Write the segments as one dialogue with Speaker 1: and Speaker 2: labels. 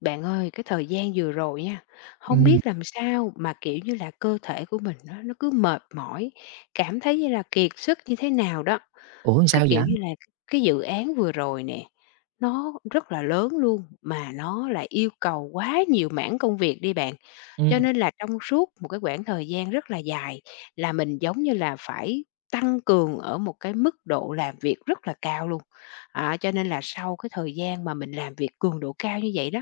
Speaker 1: Bạn ơi, cái thời gian vừa rồi nha, không
Speaker 2: Ừm,
Speaker 1: biết làm sao mà, kiểu như là, cơ thể của mình nó cứ mệt mỏi, cảm thấy như là kiệt sức như thế nào đó.
Speaker 2: ủa,
Speaker 1: Cái
Speaker 2: sao vậy?
Speaker 1: kiểu như là, cái dự án vừa rồi nè, nó rất là lớn luôn, mà nó lại yêu cầu quá nhiều mảng công việc đi bạn. Cho
Speaker 2: Ừm,
Speaker 1: nên là trong suốt một cái quãng thời gian rất là dài là mình giống như là phải tăng cường ở một cái mức độ làm việc rất là cao luôn. À, cho nên là sau cái thời gian mà mình làm việc cường độ cao như vậy đó,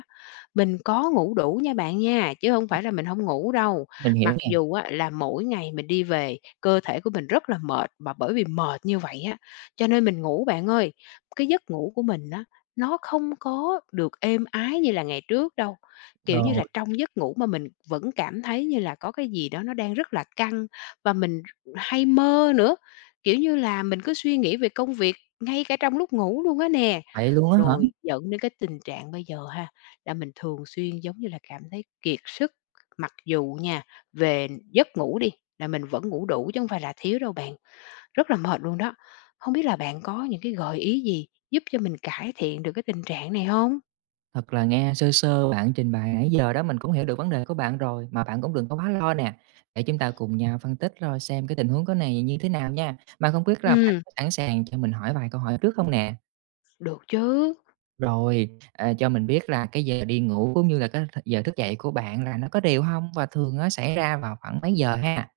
Speaker 1: mình có ngủ đủ nha bạn nha, chứ không phải là mình không ngủ đâu.
Speaker 2: mình hiểu
Speaker 1: Mặc
Speaker 2: nè.
Speaker 1: dù á là mỗi ngày mình đi về, cơ thể của mình rất là mệt, mà bởi vì mệt như vậy á, cho nên mình ngủ bạn ơi. Cái giấc ngủ của mình á, nó không có được êm ái như là ngày trước đâu. Kiểu như
Speaker 2: Rồi,
Speaker 1: là, trong giấc ngủ mà mình vẫn cảm thấy như là có cái gì đó nó đang rất là căng và mình hay mơ nữa, kiểu như là, mình cứ suy nghĩ về công việc ngay cả trong lúc ngủ luôn á nè.
Speaker 2: vậy luôn á hả?
Speaker 1: Rồi dẫn đến cái tình trạng bây giờ ha, là mình thường xuyên, giống như là, cảm thấy kiệt sức, mặc dù nha, về giấc ngủ đi, là mình vẫn ngủ đủ chứ không phải là thiếu đâu bạn, rất là mệt luôn đó. Không biết là bạn có những cái gợi ý gì giúp cho mình cải thiện được cái tình trạng này không?
Speaker 2: Thật là nghe sơ sơ bạn trình bày nãy giờ đó, mình cũng hiểu được vấn đề của bạn rồi, mà bạn cũng đừng có quá lo nè. Để chúng ta cùng nhau phân tích rồi xem cái tình huống cái này như thế nào nha. Mà không biết là bạn
Speaker 1: Ừ,
Speaker 2: có sẵn sàng cho mình hỏi vài câu hỏi trước không nè?
Speaker 1: được chứ.
Speaker 2: Rồi, cho mình biết là cái giờ đi ngủ cũng như là cái th giờ thức dậy của bạn là nó có đều không? Và thường nó xảy ra vào khoảng mấy giờ ha?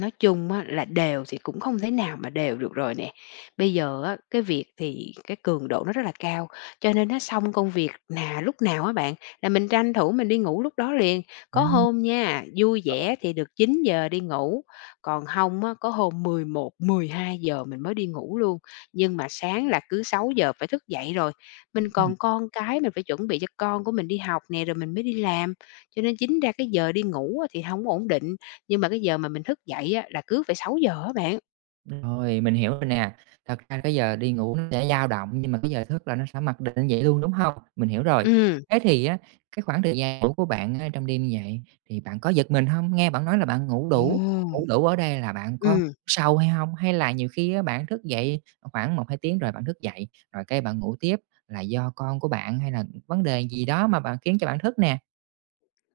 Speaker 1: Nói chung á là đều thì cũng không thể nào mà đều được rồi nè. Bây giờ á, cái việc thì cái cường độ nó rất là cao, cho nên nó xong công việc nà lúc nào á bạn, là mình tranh thủ mình đi ngủ lúc đó liền.
Speaker 2: À,
Speaker 1: Có hôm nha, vui vẻ thì được 9 giờ đi ngủ, còn không á, có hôm 10 11, 12 giờ mình mới đi ngủ luôn. Nhưng mà sáng là cứ 6 giờ phải thức dậy rồi, mình còn con cái, mình phải chuẩn bị cho con của mình đi học nè, rồi mình mới đi làm, cho nên chính ra cái giờ đi ngủ á thì không ổn định. Nhưng mà cái giờ mà mình thức dậy á là cứ phải 6 giờ á bạn.
Speaker 2: rồi, mình hiểu rồi nè. Thật ra cái giờ đi ngủ nó sẽ dao động, nhưng mà cái giờ thức là nó sẽ mặc định vậy luôn, đúng không? Mình hiểu rồi.
Speaker 1: Ừm,
Speaker 2: Thế thì á, cái khoảng thời gian ngủ của bạn á, trong đêm như vậy thì bạn có giật mình không? Nghe bạn nói là bạn
Speaker 1: ừm,
Speaker 2: ngủ đủ ở đây là bạn có
Speaker 1: ừm.
Speaker 2: sâu hay không? Hay là nhiều khi á, bạn thức dậy khoảng một 2 tiếng rồi bạn thức dậy, rồi cái bạn ngủ tiếp là do con của bạn hay là vấn đề gì đó mà bạn khiến cho bạn thức nè?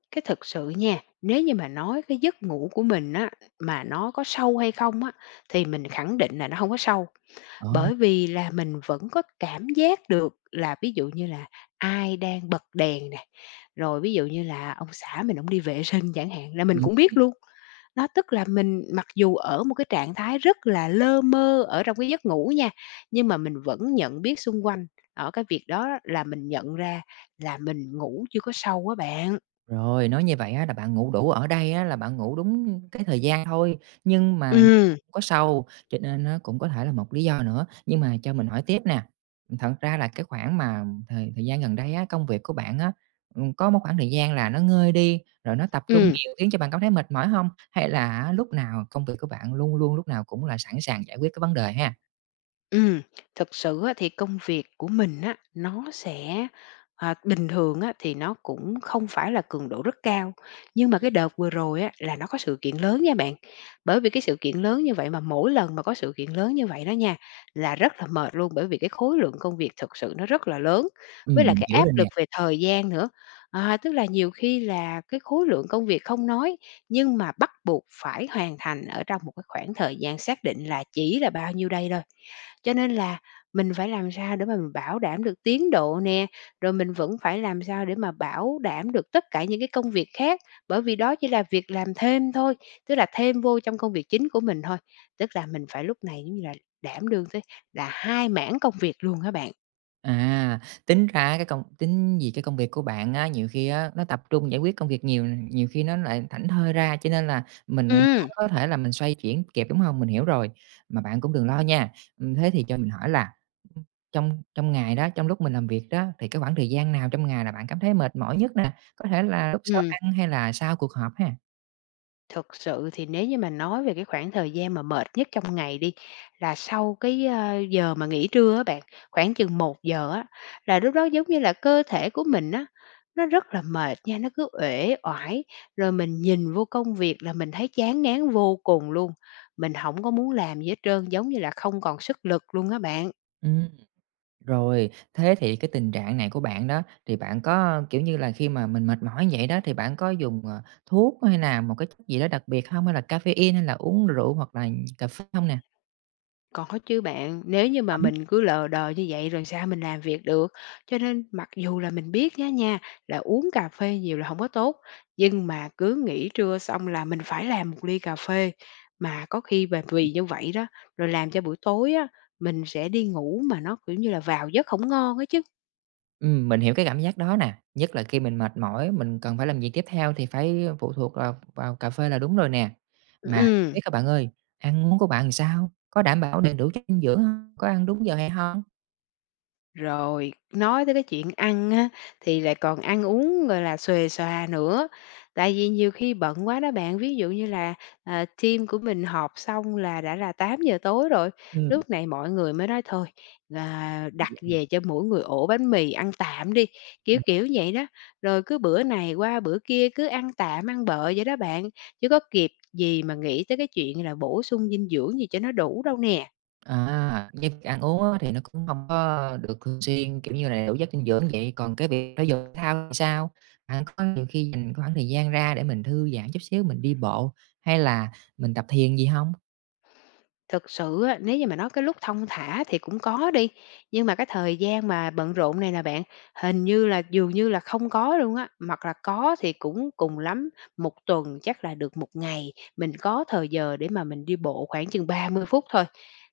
Speaker 1: Cái thực sự nha, nếu như mà nói cái giấc ngủ của mình á, mà nó có sâu hay không á, thì mình khẳng định là nó không có sâu.
Speaker 2: Ờ.
Speaker 1: Bởi vì là mình vẫn có cảm giác được là ví dụ như là ai đang bật đèn nè, rồi ví dụ như là ông xã mình ổng đi vệ sinh chẳng hạn là mình cũng biết luôn. Đó, tức là mình mặc dù ở một cái trạng thái rất là lơ mơ ở trong cái giấc ngủ nha, nhưng mà mình vẫn nhận biết xung quanh, ở cái việc đó là mình nhận ra là mình ngủ chưa có sâu á bạn.
Speaker 2: Rồi, nói như vậy á là bạn ngủ đủ ở đây á là bạn ngủ đúng cái thời gian thôi, nhưng mà
Speaker 1: Ừ,
Speaker 2: không có sâu, cho nên nó cũng có thể là một lý do nữa. Nhưng mà cho mình hỏi tiếp nè, thật ra là cái khoảng mà thời thời gian gần đây á, công việc của bạn á, có một khoảng thời gian là nó ngơi đi, rồi nó tập trung
Speaker 1: ừ.
Speaker 2: nhiều khiến cho bạn cảm thấy mệt mỏi hông? Hay là á lúc nào công việc của bạn luôn luôn lúc nào cũng là sẵn sàng giải quyết cái vấn đề ha?
Speaker 1: Ừ, thực sự á thì công việc của mình á, nó sẽ à, bình thường á thì nó cũng không phải là cường độ rất cao, nhưng mà cái đợt vừa rồi á là nó có sự kiện lớn nha bạn. Bởi vì cái sự kiện lớn như vậy mà mỗi lần mà có sự kiện lớn như vậy đó nha, là rất là mệt luôn, bởi vì cái khối lượng công việc thực sự nó rất là lớn, với
Speaker 2: Ừm,
Speaker 1: lại
Speaker 2: mình
Speaker 1: cái
Speaker 2: hiểu
Speaker 1: áp
Speaker 2: rồi nè.
Speaker 1: lực về thời gian nữa. À, tức là nhiều khi là cái khối lượng công việc không nói, nhưng mà bắt buộc phải hoàn thành ở trong một cái khoảng thời gian xác định là chỉ là bao nhiêu đây thôi. Cho nên là mình phải làm sao để mà mình bảo đảm được tiến độ nè, rồi mình vẫn phải làm sao để mà bảo đảm được tất cả những cái công việc khác, bởi vì đó chỉ là việc làm thêm thôi, tức là thêm vô trong công việc chính của mình thôi. Tức là mình phải lúc này giống như là đảm đương tới là hai mảng công việc luôn các bạn.
Speaker 2: À, tính ra cái công tính vì cái công việc của bạn á, nhiều khi á, nó tập trung giải quyết công việc nhiều, nhiều khi nó lại thảnh thơi ra, cho nên là mình khó
Speaker 1: Ừ,
Speaker 2: có thể là mình xoay chuyển kịp, đúng không? Mình hiểu rồi, mà bạn cũng đừng lo nha. Thế thì cho mình hỏi là, ưm, trong trong ngày đó, trong lúc mình làm việc đó, thì cái khoảng thời gian nào trong ngày là bạn cảm thấy mệt mỏi nhất nè? Có thể là lúc sau
Speaker 1: ừ.
Speaker 2: ăn hay là sau cuộc họp ha?
Speaker 1: Thực sự thì nếu như mà nói về cái khoảng thời gian mà mệt nhất trong ngày đi, là sau cái giờ mà nghỉ trưa á bạn, khoảng chừng 1 giờ á, là lúc đó giống như là cơ thể của mình á, nó rất là mệt nha, nó cứ uể oải, rồi mình nhìn vô công việc là mình thấy chán ngán vô cùng luôn, mình không có muốn làm gì hết trơn, giống như là không còn sức lực luôn á bạn.
Speaker 2: Ừm. Rồi, thế thì cái tình trạng này của bạn đó, thì bạn có, kiểu như là, khi mà mình mệt mỏi vậy đó, thì bạn có dùng, thuốc hay là một cái chất gì đó đặc biệt không? Hay là caffeine hay là uống rượu hoặc là cà phê không nè?
Speaker 1: Có chứ bạn, nếu như mà
Speaker 2: Lắm.
Speaker 1: mình cứ lờ đờ như vậy rồi sao mình làm việc được. Cho nên mặc dù là mình biết nhá nha, là uống cà phê nhiều là không có tốt, nhưng mà cứ nghỉ trưa xong là mình phải làm một ly cà phê. Mà có khi mà vì như vậy đó, rồi làm cho buổi tối á, mình sẽ đi ngủ mà nó, kiểu như là, vào giấc không ngon á chứ.
Speaker 2: Mình hiểu cái cảm giác đó nè, nhất là khi mình mệt mỏi, mình cần phải làm gì tiếp theo thì phải phụ thuộc vào vào cà phê là đúng rồi nè. Mà không
Speaker 1: Ừm.
Speaker 2: biết các bạn ơi, ăn uống của bạn làm sao? Có đảm bảo đầy đủ chất dinh dưỡng không? Có ăn đúng giờ hay không?
Speaker 1: Rồi, nói tới cái chuyện ăn á, thì lại còn ăn uống, gọi là, xuề xòa nữa. Tại vì nhiều khi bận quá đó bạn, ví dụ như là, team của mình họp xong là đã là 8 giờ tối rồi, lúc này mọi người mới nói thôi, là đặt về cho mỗi người ổ bánh mì ăn tạm đi, kiểu,
Speaker 2: Ừm.
Speaker 1: kiểu vậy đó. Rồi cứ bữa này qua bữa kia cứ ăn tạm, ăn bợ vậy đó bạn, chứ có kịp gì mà nghĩ tới cái chuyện là bổ sung dinh dưỡng gì cho nó đủ đâu nè.
Speaker 2: À, với việc ăn uống á thì nó cũng không có được thường xuyên, kiểu như là, đầy đủ chất dinh dưỡng vậy, còn cái việc thể dục thể thao thì sao? Bạn có nhiều khi dành khoảng thời gian ra để mình thư giãn chút xíu, mình đi bộ hay là mình tập thiền gì không?
Speaker 1: Thực sự á, nếu như mà nói cái lúc thong thả thì cũng có đi, nhưng mà cái thời gian mà bận rộn này nè bạn, hình như là dường như là không có luôn á, hoặc là có thì cũng cùng lắm một tuần chắc là được một ngày, mình có thời giờ để mà mình đi bộ khoảng chừng 30 phút thôi.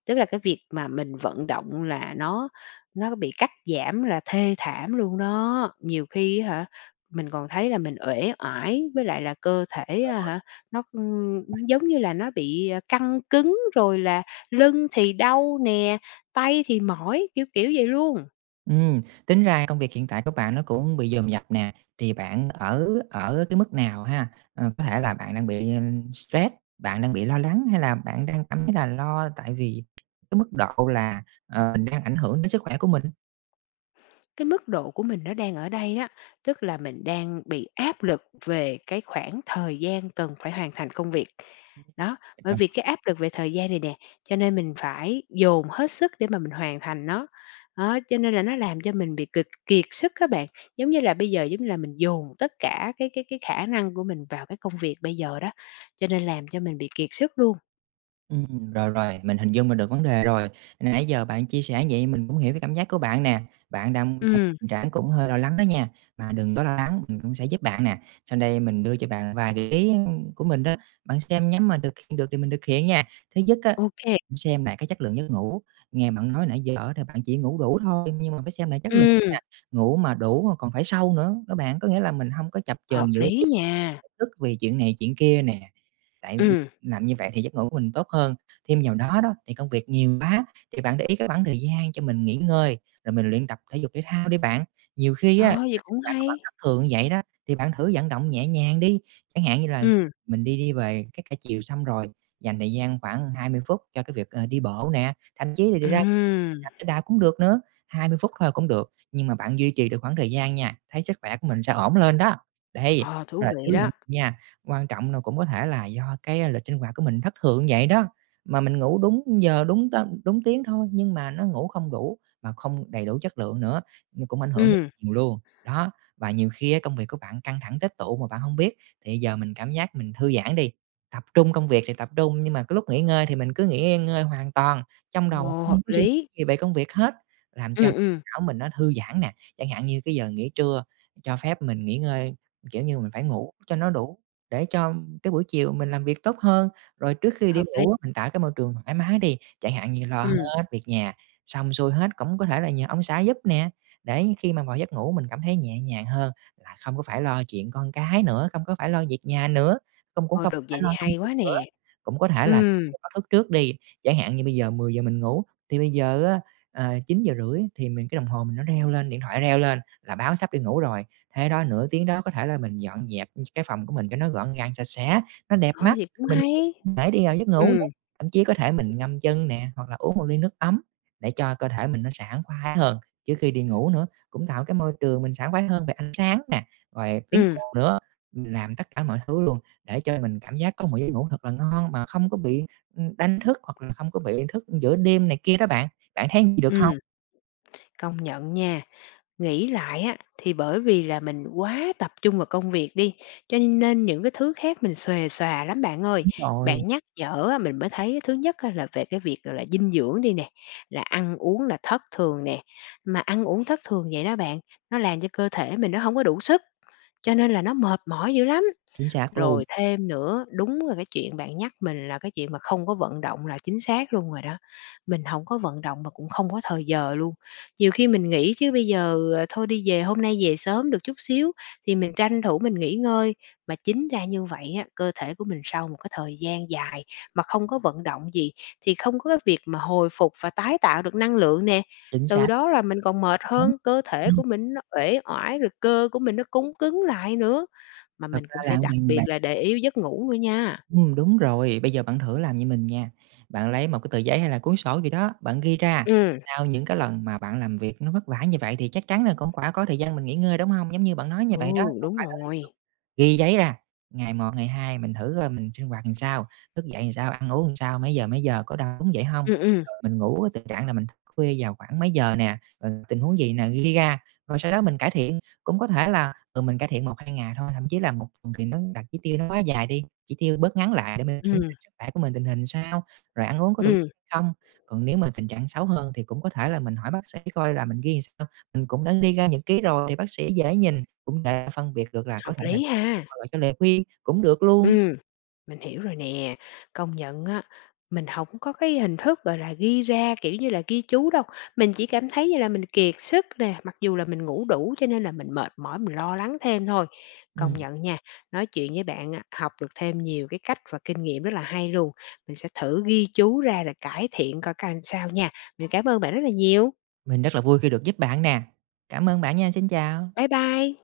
Speaker 1: Tức là cái việc mà mình vận động là nó bị cắt giảm là thê thảm luôn đó. Nhiều khi hả, mình còn thấy là mình uể oải với lại là cơ thể á hả nó giống như là nó bị, căng cứng, rồi là lưng thì đau nè, tay thì mỏi, kiểu, kiểu vậy luôn.
Speaker 2: Ừm, tính ra công việc hiện tại của bạn nó cũng bị dồn dập nè, thì bạn ở ở cái mức nào ha? Có thể là bạn đang bị, stress, bạn đang bị lo lắng hay là bạn đang cảm thấy là lo tại vì cái mức độ là, mình đang ảnh hưởng đến sức khỏe của mình?
Speaker 1: Cái mức độ của mình nó đang ở đây đó, tức là mình đang bị áp lực về cái khoảng thời gian cần phải hoàn thành công việc. Đó, bởi vì cái áp lực về thời gian này nè, cho nên mình phải dồn hết sức để mà mình hoàn thành nó. Đó, cho nên là nó làm cho mình bị kiệt kiệt sức các bạn. Giống như là bây giờ giống như là mình dồn tất cả cái khả năng của mình vào cái công việc bây giờ đó, cho nên làm cho mình bị kiệt sức luôn.
Speaker 2: Rồi, mình hình dung mình được vấn đề rồi. Nãy giờ bạn chia sẻ vậy mình cũng hiểu cái cảm giác của bạn nè, bạn đang trong
Speaker 1: Ừm,
Speaker 2: tình trạng cũng hơi lo lắng đó nha, mà đừng có lo lắng, mình cũng sẽ giúp bạn nè. Sau đây mình đưa cho bạn vài gợi ý của mình đó, bạn xem nhắm mà thực hiện được thì mình thực hiện nha. Thứ nhất á,
Speaker 1: ô kê,
Speaker 2: xem lại cái chất lượng giấc ngủ, nghe bạn nói nãy giờ thì bạn chỉ ngủ đủ thôi nhưng mà phải xem lại chất lượng nha, ngủ mà đủ mà còn phải sâu nữa đó bạn, có nghĩa là mình không có chập chờn
Speaker 1: hợp
Speaker 2: giữa
Speaker 1: lý nha.
Speaker 2: tức vì chuyện này chuyện kia nè, tại
Speaker 1: Ừm,
Speaker 2: làm như vậy thì giấc ngủ của mình tốt hơn. Thêm vào đó đó, thì công việc nhiều quá thì bạn để ý cái khoảng thời gian cho mình nghỉ ngơi, rồi mình luyện tập thể dục thể thao đi bạn. Nhiều khi á, là
Speaker 1: ờ, vậy
Speaker 2: sức
Speaker 1: cũng
Speaker 2: khỏe của bạn
Speaker 1: hay.
Speaker 2: thất thường như vậy đó, thì bạn thử vận động nhẹ nhàng đi, chẳng hạn như là
Speaker 1: Ừm.
Speaker 2: mình đi đi về cái cả chiều xong rồi, dành thời gian khoảng 20 phút cho cái việc, đi bộ nè, thậm chí là đi ra công
Speaker 1: Ừm,
Speaker 2: viên đạp xe đạp cũng được nữa, 20 phút thôi cũng được, nhưng mà bạn duy trì được khoảng thời gian nha, thấy sức khỏe của mình sẽ ổn lên đó. Đây.
Speaker 1: ờ,
Speaker 2: Ờ,
Speaker 1: thú vị
Speaker 2: thiếu dinh
Speaker 1: đó.
Speaker 2: dưỡng nha, quan trọng là cũng có thể là do cái lịch sinh hoạt của mình thất thường vậy đó, mà mình ngủ đúng giờ, đúng tiếng thôi, nhưng mà nó ngủ không đủ và không đầy đủ chất lượng nữa, nhưng cũng ảnh hưởng rất
Speaker 1: Ừm,
Speaker 2: nhiều luôn. Đó, và nhiều khi á công việc của bạn căng thẳng tích tụ mà bạn hông biết, thì giờ mình cảm giác mình thư giãn đi, tập trung công việc thì tập trung, nhưng mà cái lúc nghỉ ngơi thì mình cứ nghỉ ngơi hoàn toàn, trong đầu
Speaker 1: ồ,
Speaker 2: không
Speaker 1: hợp
Speaker 2: có suy nghĩ
Speaker 1: lý.
Speaker 2: gì về công việc hết, làm cho
Speaker 1: Ừm, ừm,
Speaker 2: não mình nó thư giãn nè. Chẳng hạn như cái giờ nghỉ trưa cho phép mình nghỉ ngơi. Kiểu như, mình phải ngủ cho nó đủ để cho cái buổi chiều mình làm việc tốt hơn. Rồi trước khi đi
Speaker 1: hợp lý.
Speaker 2: ngủ á, mình tạo cái môi trường thoải mái đi, chẳng hạn như lo
Speaker 1: Ừm,
Speaker 2: hết việc nhà, xong xuôi hết cũng có thể là nhờ ông xã giúp nè, để khi mà vào giấc ngủ mình cảm thấy nhẹ nhàng hơn, là không có phải lo chuyện con cái nữa, không có phải lo việc nhà nữa, không cũng
Speaker 1: ờ,
Speaker 2: không
Speaker 1: được
Speaker 2: phải
Speaker 1: vậy thì
Speaker 2: lo công
Speaker 1: hay
Speaker 2: việc
Speaker 1: quá
Speaker 2: nữa.
Speaker 1: nè.
Speaker 2: Cũng có thể là
Speaker 1: Ừm,
Speaker 2: báo thức trước đi, chẳng hạn như bây giờ 10 giờ mình ngủ, thì bây giờ á, 9 giờ rưỡi thì mình cái đồng hồ mình nó reo lên, điện thoại reo lên là báo sắp đi ngủ rồi, thế đó nửa tiếng đó có thể là mình dọn dẹp cái phòng của mình cho nó gọn gàng, sạch sẽ, nó đẹp
Speaker 1: ờ,
Speaker 2: mắt,
Speaker 1: vậy cũng
Speaker 2: mình
Speaker 1: hay.
Speaker 2: cũng dễ đi vào giấc ngủ nữa.
Speaker 1: Ừm,
Speaker 2: Thậm chí có thể mình ngâm chân nè, hoặc là uống một ly nước ấm để cho cơ thể mình nó sảng khoái hơn trước khi đi ngủ nữa, cũng tạo cái môi trường mình sảng khoái hơn về ánh sáng nè, rồi tiếng
Speaker 1: ừm,
Speaker 2: ồn nữa. Mình làm tất cả mọi thứ luôn để cho mình cảm giác có một giấc ngủ thật là ngon mà không có bị, đánh thức hoặc là không có bị thức giữa đêm này kia đó bạn. Bạn thấy gì được không?
Speaker 1: ừm, công nhận nha. Nghĩ lại á, thì bởi vì là mình quá tập trung vào công việc đi, cho nên những cái thứ khác mình xuề xòa lắm bạn ơi.
Speaker 2: Đúng rồi,
Speaker 1: Bạn nhắc nhở á, mình mới thấy thứ nhất á, là về cái việc, gọi là, dinh dưỡng đi nè, là ăn uống là thất thường nè. Mà ăn uống thất thường vậy đó bạn, nó làm cho cơ thể mình nó hông có đủ sức. Cho nên là nó mệt mỏi dữ lắm.
Speaker 2: chính xác luôn,
Speaker 1: Rồi thêm nữa, đúng là cái chuyện bạn nhắc mình là cái chuyện mà không có vận động là chính xác luôn rồi đó. Mình không có vận động mà cũng không có thời giờ luôn. Nhiều khi mình nghĩ chứ bây giờ, thôi đi về hôm nay về sớm được chút xíu thì mình tranh thủ mình nghỉ ngơi, mà chính ra như vậy á, cơ thể của mình sau một cái thời gian dài mà không có vận động gì thì không có cái việc mà hồi phục và tái tạo được năng lượng nè.
Speaker 2: chính
Speaker 1: Từ
Speaker 2: xác.
Speaker 1: đó là mình còn mệt hơn, cơ thể
Speaker 2: Ừm,
Speaker 1: của mình nó uể oải, rồi cơ của mình nó cứng cứng lại nữa. Mà
Speaker 2: thật
Speaker 1: mình
Speaker 2: ra
Speaker 1: cũng
Speaker 2: là
Speaker 1: sẽ
Speaker 2: ông
Speaker 1: đặc biệt
Speaker 2: bạn.
Speaker 1: là để ý giấc ngủ nữa nha.
Speaker 2: Đúng rồi. Bây giờ bạn thử làm như mình nha, bạn lấy một cái tờ giấy hay là cuốn sổ gì đó, bạn ghi ra
Speaker 1: Ừm.
Speaker 2: sau những cái lần mà bạn làm việc nó vất vả như vậy thì chắc chắn là cũng quả có thời gian mình nghỉ ngơi, đúng không? Giống như bạn nói như
Speaker 1: Ừ,
Speaker 2: vậy đó, không
Speaker 1: đúng
Speaker 2: phải là liên
Speaker 1: rồi.
Speaker 2: tục ghi giấy ra, ngày một ngày 2 mình thử coi mình sinh hoạt làm sao, thức dậy làm sao, ăn uống làm sao, mấy giờ, có đau đúng vậy không?
Speaker 1: Ừm, ừm.
Speaker 2: Rồi mình ngủ á, tình trạng là mình thức khuya vào khoảng mấy giờ nè, rồi tình huống gì nè, ghi ra, rồi sau đó mình cải thiện. Cũng có thể là, mình cải thiện một 2 ngày thôi, thậm chí là một tuần thì nó đặt chỉ tiêu nó quá dài đi, chỉ tiêu bớt ngắn lại để mình kiểm tra
Speaker 1: Ừm,
Speaker 2: sức khỏe của mình tình hình sao, rồi ăn uống có đủ chất
Speaker 1: ừm,
Speaker 2: hay không. Còn nếu mà tình trạng xấu hơn thì cũng có thể là mình hỏi bác sĩ coi là mình ghi làm sao, mình cũng đã đi ra những ký rồi thì bác sĩ dễ nhìn, cũng dễ phân biệt được là có
Speaker 1: hợp
Speaker 2: thể là
Speaker 1: lý ha.
Speaker 2: hoặc là cho lời khuyên cũng được luôn.
Speaker 1: Ừm, mình hiểu rồi nè. Công nhận á, mình hổng có cái hình thức, gọi là, ghi ra, kiểu như là, ghi chú đâu. Mình chỉ cảm thấy như là mình kiệt sức nè, mặc dù là mình ngủ đủ cho nên là mình mệt mỏi, mình lo lắng thêm thôi. Công
Speaker 2: Ừm,
Speaker 1: nhận nha, nói chuyện với bạn á, học được thêm nhiều cái cách và kinh nghiệm rất là hay luôn. Mình sẽ thử ghi chú ra rồi cải thiện coi coi sao nha. Mình cảm ơn bạn rất là nhiều.
Speaker 2: mình rất là vui khi được giúp bạn nè. Cảm ơn bạn nha, xin chào.
Speaker 1: Bye bye.